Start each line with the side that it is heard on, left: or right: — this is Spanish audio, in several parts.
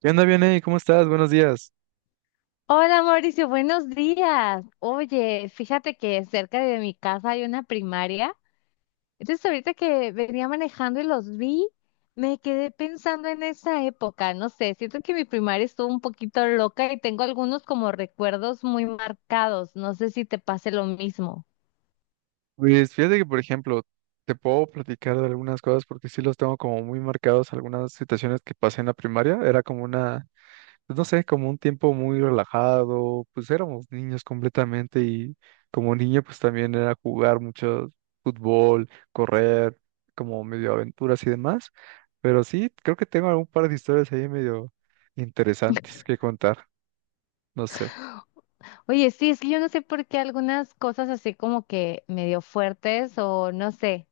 right: ¿Qué onda, Vianey? ¿Cómo estás? Buenos días.
left: Hola Mauricio, buenos días. Oye, fíjate que cerca de mi casa hay una primaria. Entonces ahorita que venía manejando y los vi, me quedé pensando en esa época. No sé, siento que mi primaria estuvo un poquito loca y tengo algunos como recuerdos muy marcados. No sé si te pase lo mismo.
right: Pues fíjate que, por ejemplo, te puedo platicar de algunas cosas porque sí los tengo como muy marcados, algunas situaciones que pasé en la primaria. Era como pues, no sé, como un tiempo muy relajado, pues éramos niños completamente y como niño pues también era jugar mucho fútbol, correr, como medio aventuras y demás. Pero sí, creo que tengo algún par de historias ahí medio interesantes que contar, no sé.
left: Oye, sí, es que yo no sé por qué algunas cosas así como que medio fuertes o no sé,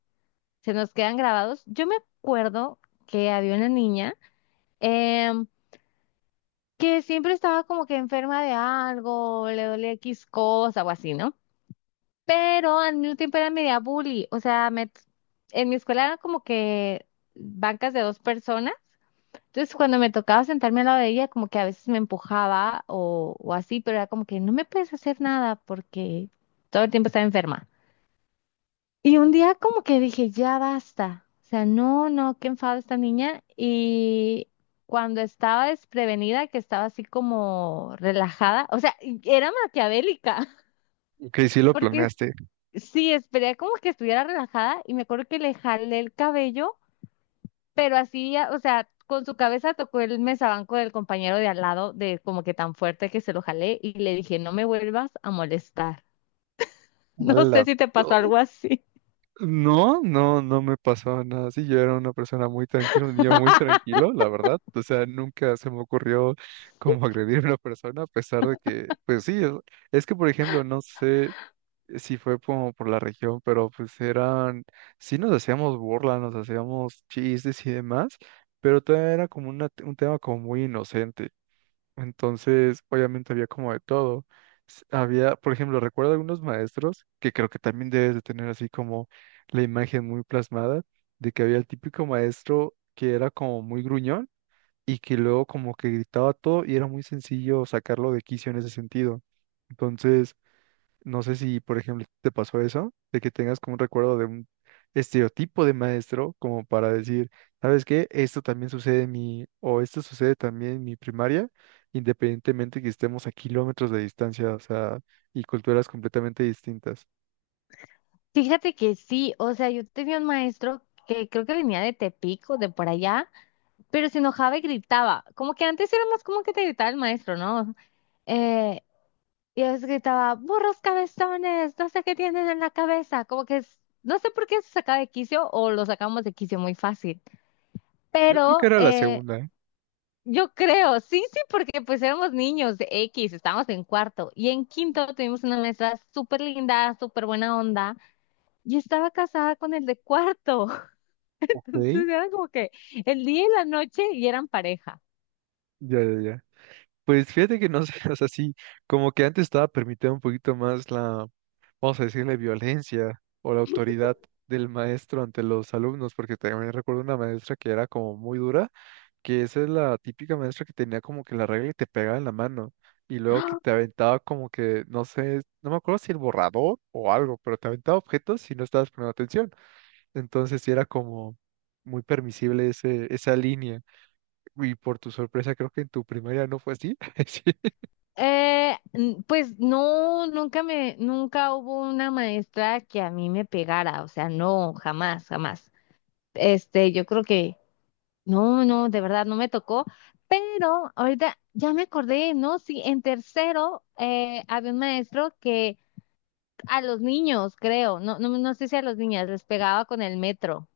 left: se nos quedan grabados. Yo me acuerdo que había una niña. em, que siempre estaba como que enferma de algo, le dolía X cosa o así, ¿no? Pero al mismo tiempo era media bully, o sea, me, en mi escuela eran como que bancas de dos personas, entonces cuando me tocaba sentarme al lado de ella, como que a veces me empujaba o así, pero era como que no me puedes hacer nada porque todo el tiempo estaba enferma. Y un día como que dije, ya basta. O sea, no, no, qué enfado esta niña. Y cuando estaba desprevenida, que estaba así como relajada, o sea, y era maquiavélica.
right: Que sí lo
left: porque es-
right: planeaste.
left: sí, esperé como que estuviera relajada y me acuerdo que le jalé el cabello, pero así, o sea, con su cabeza tocó el mesabanco del compañero de al lado, de como que tan fuerte que se lo jalé y le dije, no me vuelvas a molestar. No
right: ¡Hala!
left: sé si te pasó algo así.
right: No, no, no me pasó nada así. Yo era una persona muy tranquila, un niño muy tranquilo, la verdad. O sea, nunca se me ocurrió como agredir a una persona, a pesar de que, pues sí, es que, por ejemplo, no sé si fue como por la región, pero sí nos hacíamos burla, nos hacíamos chistes y demás, pero todavía era como un tema como muy inocente. Entonces, obviamente había como de todo. Había, por ejemplo, recuerdo algunos maestros que creo que también debes de tener así como la imagen muy plasmada de que había el típico maestro que era como muy gruñón y que luego como que gritaba todo y era muy sencillo sacarlo de quicio en ese sentido. Entonces, no sé si, por ejemplo, te pasó eso, de que tengas como un recuerdo de un estereotipo de maestro, como para decir, ¿sabes qué? Esto también sucede en mi, o esto sucede también en mi primaria, independientemente que estemos a kilómetros de distancia, o sea, y culturas completamente distintas.
left: Fíjate que sí, o sea, yo tenía un maestro que creo que venía de Tepic o de por allá, pero se enojaba y gritaba. Como que antes era más como que te gritaba el maestro, ¿no? Eh, y a veces gritaba, burros cabezones, no sé qué tienen en la cabeza. No sé por qué se sacaba de quicio o lo sacamos de quicio muy fácil.
right: Yo creo que
left: Pero
right: era la segunda, ¿eh?
left: yo creo, sí, sí, porque pues éramos niños de X, estábamos en cuarto. Y en quinto tuvimos una maestra súper linda, súper buena onda. Y estaba casada con el de cuarto.
right: Ok.
left: Entonces eran como que el día y la noche y eran pareja.
right: Ya, ya, ya. Pues fíjate que no sé, o sea, sí, como que antes estaba permitido un poquito más la, vamos a decirle, violencia o la autoridad del maestro ante los alumnos, porque también recuerdo una maestra que era como muy dura, que esa es la típica maestra que tenía como que la regla y te pegaba en la mano, y luego que
left: ¡Ah!
right: te aventaba como que, no sé, no me acuerdo si el borrador o algo, pero te aventaba objetos si no estabas poniendo atención. Entonces sí era como muy permisible ese, esa línea, y por tu sorpresa creo que en tu primaria no fue así. Sí,
left: Pues no, nunca me, nunca hubo una maestra que a mí me pegara, o sea, no, jamás, jamás. Este, yo creo que no, no, de verdad no me tocó, pero ahorita ya me acordé, ¿no? Sí, en tercero había un maestro que a los niños, creo, no, no, no sé si a los niñas les pegaba con el metro,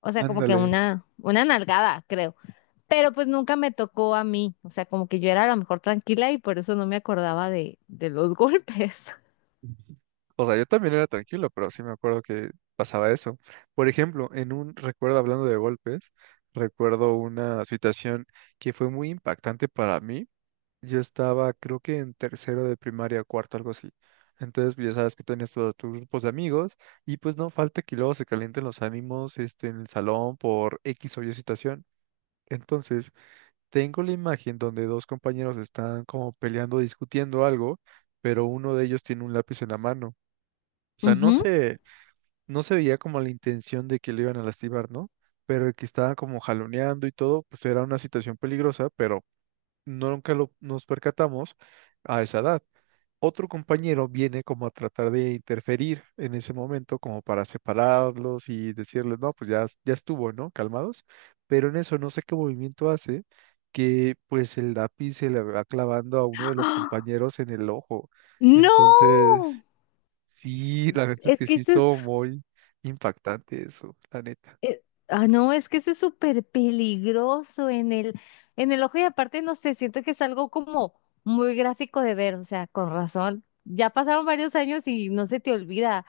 left: o sea, como que
right: ándale.
left: una nalgada, creo. Pero pues nunca me tocó a mí, o sea, como que yo era a lo mejor tranquila y por eso no me acordaba de los golpes.
right: O sea, yo también era tranquilo, pero sí me acuerdo que pasaba eso. Por ejemplo, en un recuerdo hablando de golpes, recuerdo una situación que fue muy impactante para mí. Yo estaba, creo que en tercero de primaria, cuarto, algo así. Entonces, pues, ya sabes que tenías todos tus grupos de amigos y pues no falta que luego se calienten los ánimos, este, en el salón por X o Y situación. Entonces, tengo la imagen donde dos compañeros están como peleando, discutiendo algo, pero uno de ellos tiene un lápiz en la mano. O sea, no
left: Ujú.
right: sé, no se veía como la intención de que le iban a lastimar, ¿no? Pero el que estaban como jaloneando y todo, pues era una situación peligrosa, pero nunca lo, nos percatamos a esa edad. Otro compañero viene como a tratar de interferir en ese momento, como para separarlos y decirles, no, pues ya, ya estuvo, ¿no? Calmados. Pero en eso no sé qué movimiento hace, que pues el lápiz se le va clavando a uno de los
left: ¡Ah!
right: compañeros en el ojo.
left: ¡No!
right: Entonces. Sí, la
left: Es,
right: neta es
left: es
right: que
left: que
right: sí
left: eso es,
right: estuvo muy impactante eso, la neta.
left: eh, no, es que eso es súper peligroso en el ojo y aparte, no sé, siento que es algo como muy gráfico de ver, o sea, con razón. Ya pasaron varios años y no se te olvida,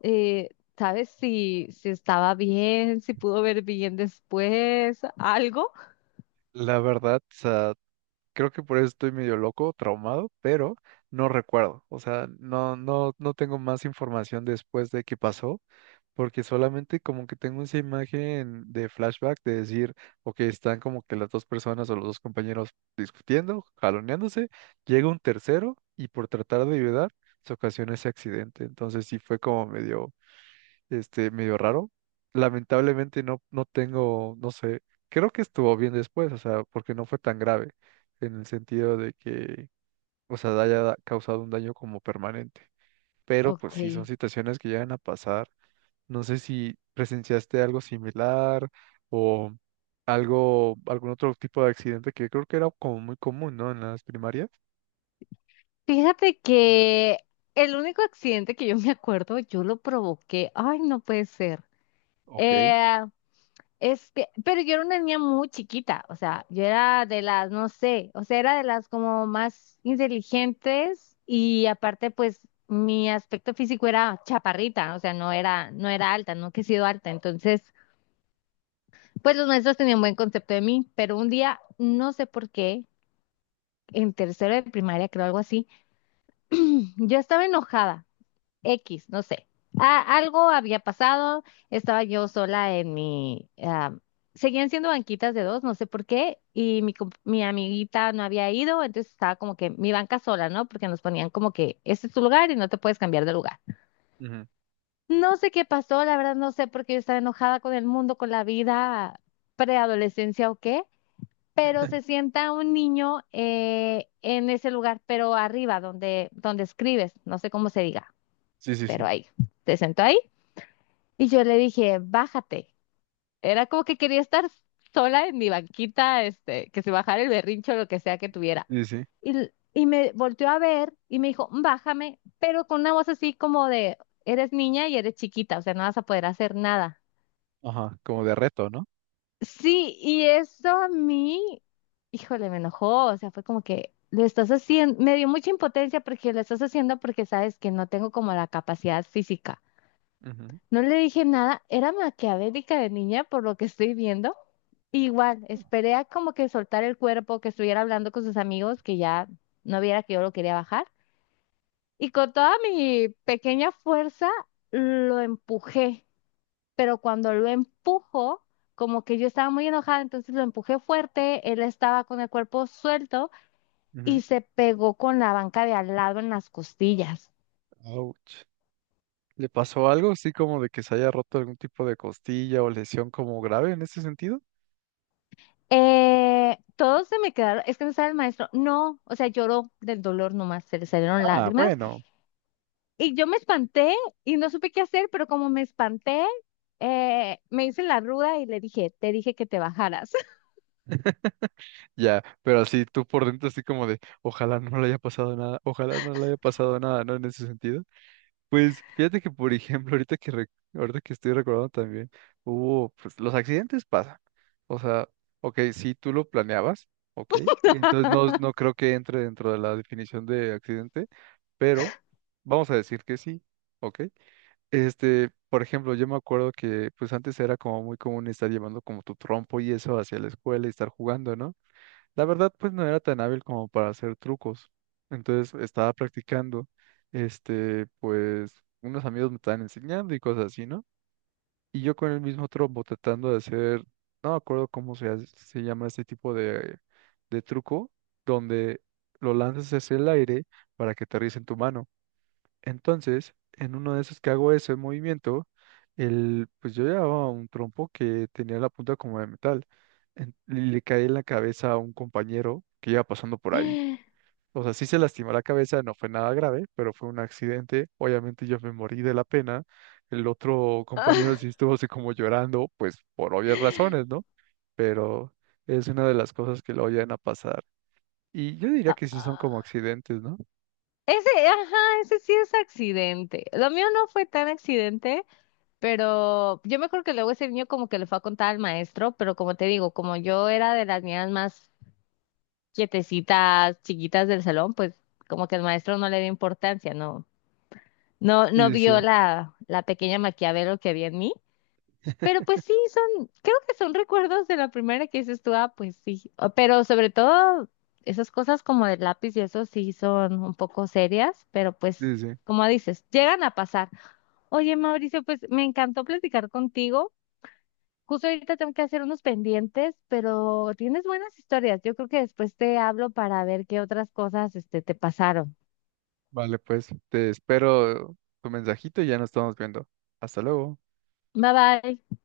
left: eh, ¿sabes si, si estaba bien, si pudo ver bien después, algo?
right: La verdad, o sea, creo que por eso estoy medio loco, traumado, pero no recuerdo. O sea, no, no, no tengo más información después de qué pasó, porque solamente como que tengo esa imagen de flashback de decir, ok, están como que las dos personas o los dos compañeros discutiendo, jaloneándose, llega un tercero y por tratar de ayudar, se ocasiona ese accidente. Entonces sí fue como medio, este, medio raro. Lamentablemente no, no tengo, no sé, creo que estuvo bien después, o sea, porque no fue tan grave en el sentido de que, o sea, causado un daño como permanente. Pero pues
left: Ok.
right: sí, son situaciones que llegan a pasar. No sé si presenciaste algo similar o algo, algún otro tipo de accidente que creo que era como muy común, ¿no? En las primarias.
left: Fíjate que el único accidente que yo me acuerdo, yo lo provoqué. Ay, no puede ser.
right: Ok.
left: Eh, es que, pero yo era una niña muy chiquita, o sea, yo era de las, no sé, o sea, era de las como más inteligentes y aparte, pues, mi aspecto físico era chaparrita, o sea, no era, no era alta, nunca he sido alta, entonces, pues los maestros tenían buen concepto de mí, pero un día, no sé por qué, en tercero de primaria, creo algo así, yo estaba enojada. X, no sé. Algo había pasado, estaba yo sola en mi... ah, seguían siendo banquitas de dos, no sé por qué, y mi amiguita no había ido, entonces estaba como que mi banca sola, ¿no? Porque nos ponían como que este es tu lugar y no te puedes cambiar de lugar.
right: Ujú.
left: No sé qué pasó, la verdad no sé por qué yo estaba enojada con el mundo, con la vida, preadolescencia o qué, pero se sienta un niño en ese lugar, pero arriba, donde, donde escribes, no sé cómo se diga,
right: Sí, sí,
left: pero
right: sí.
left: ahí. Se sentó ahí y yo le dije, bájate. Era como que quería estar sola en mi banquita, este, que se bajara el berrincho o lo que sea que tuviera.
right: Sí, sí.
left: Y, y me volteó a ver y me dijo, bájame, pero con una voz así como de, eres niña y eres chiquita, o sea, no vas a poder hacer nada.
right: Ajá, como de reto, ¿no?
left: Sí, y eso a mí, híjole, me enojó, o sea, fue como que lo estás haciendo, me dio mucha impotencia porque lo estás haciendo porque sabes que no tengo como la capacidad física.
right: Ujú,
left: No le dije nada, era maquiavélica de niña por lo que estoy viendo. Igual, esperé a como que soltar el cuerpo, que estuviera hablando con sus amigos, que ya no viera que yo lo quería bajar. Y con toda mi pequeña fuerza lo empujé, pero cuando lo empujo, como que yo estaba muy enojada, entonces lo empujé fuerte, él estaba con el cuerpo suelto
right: ujú.
left: y se pegó con la banca de al lado en las costillas.
right: Ouch. ¿Le pasó algo así como de que se haya roto algún tipo de costilla o lesión como grave en ese sentido?
left: Todos se me quedaron, es que me sabe el maestro, no, o sea, lloró del dolor nomás, se le salieron
right: Ah,
left: lágrimas
right: bueno,
left: y yo me espanté y no supe qué hacer, pero como me espanté, me hice la ruda y le dije, te dije que te bajaras.
right: ya, pero así tú por dentro así como de, ojalá no le haya pasado nada, ojalá no le haya pasado nada, ¿no? En ese sentido. Pues fíjate que, por ejemplo, ahorita que estoy recordando también, hubo, pues los accidentes pasan. O sea, ok, si tú lo planeabas, ok, entonces no, no creo que entre dentro de la definición de accidente, pero vamos a decir que sí, ok. Este, por ejemplo, yo me acuerdo que pues antes era como muy común estar llevando como tu trompo y eso hacia la escuela y estar jugando, ¿no? La verdad, pues no era tan hábil como para hacer trucos. Entonces estaba practicando, este, pues unos amigos me estaban enseñando y cosas así, ¿no? Y yo con el mismo trompo tratando de hacer, no me acuerdo cómo se llama este tipo de truco, donde lo lanzas hacia el aire para que aterrice en tu mano. Entonces, en uno de esos que hago ese movimiento, el, pues yo llevaba un trompo que tenía la punta como de metal. Y le caí en la cabeza a un compañero que iba pasando por ahí. O sea, sí se lastimó la cabeza, no fue nada grave, pero fue un accidente. Obviamente yo me morí de la pena. El otro compañero
left: Ah,
right: sí estuvo así como llorando, pues por obvias razones, ¿no? Pero es una de las cosas que lo llegan a pasar. Y yo diría que sí son como
left: ah.
right: accidentes, ¿no?
left: Ese, ajá, ese sí es accidente. Lo mío no fue tan accidente, pero yo me acuerdo que luego ese niño como que le fue a contar al maestro, pero como te digo, como yo era de las niñas más quietecitas, chiquitas del salón, pues como que el maestro no le dio importancia, no, no, no
right: Sí, sí, sí.
left: vio la, la pequeña Maquiavelo que había en mí. Pero pues sí, son, creo que son recuerdos de la primera que dices tú, ah, pues sí. Pero sobre todo, esas cosas como del lápiz y eso sí son un poco serias, pero pues,
right: Sí, sí. Sí.
left: como dices, llegan a pasar. Oye, Mauricio, pues me encantó platicar contigo. Justo ahorita tengo que hacer unos pendientes, pero tienes buenas historias. Yo creo que después te hablo para ver qué otras cosas, este, te pasaron.
right: Vale, pues te espero tu mensajito y ya nos estamos viendo. Hasta luego.
left: Bye bye.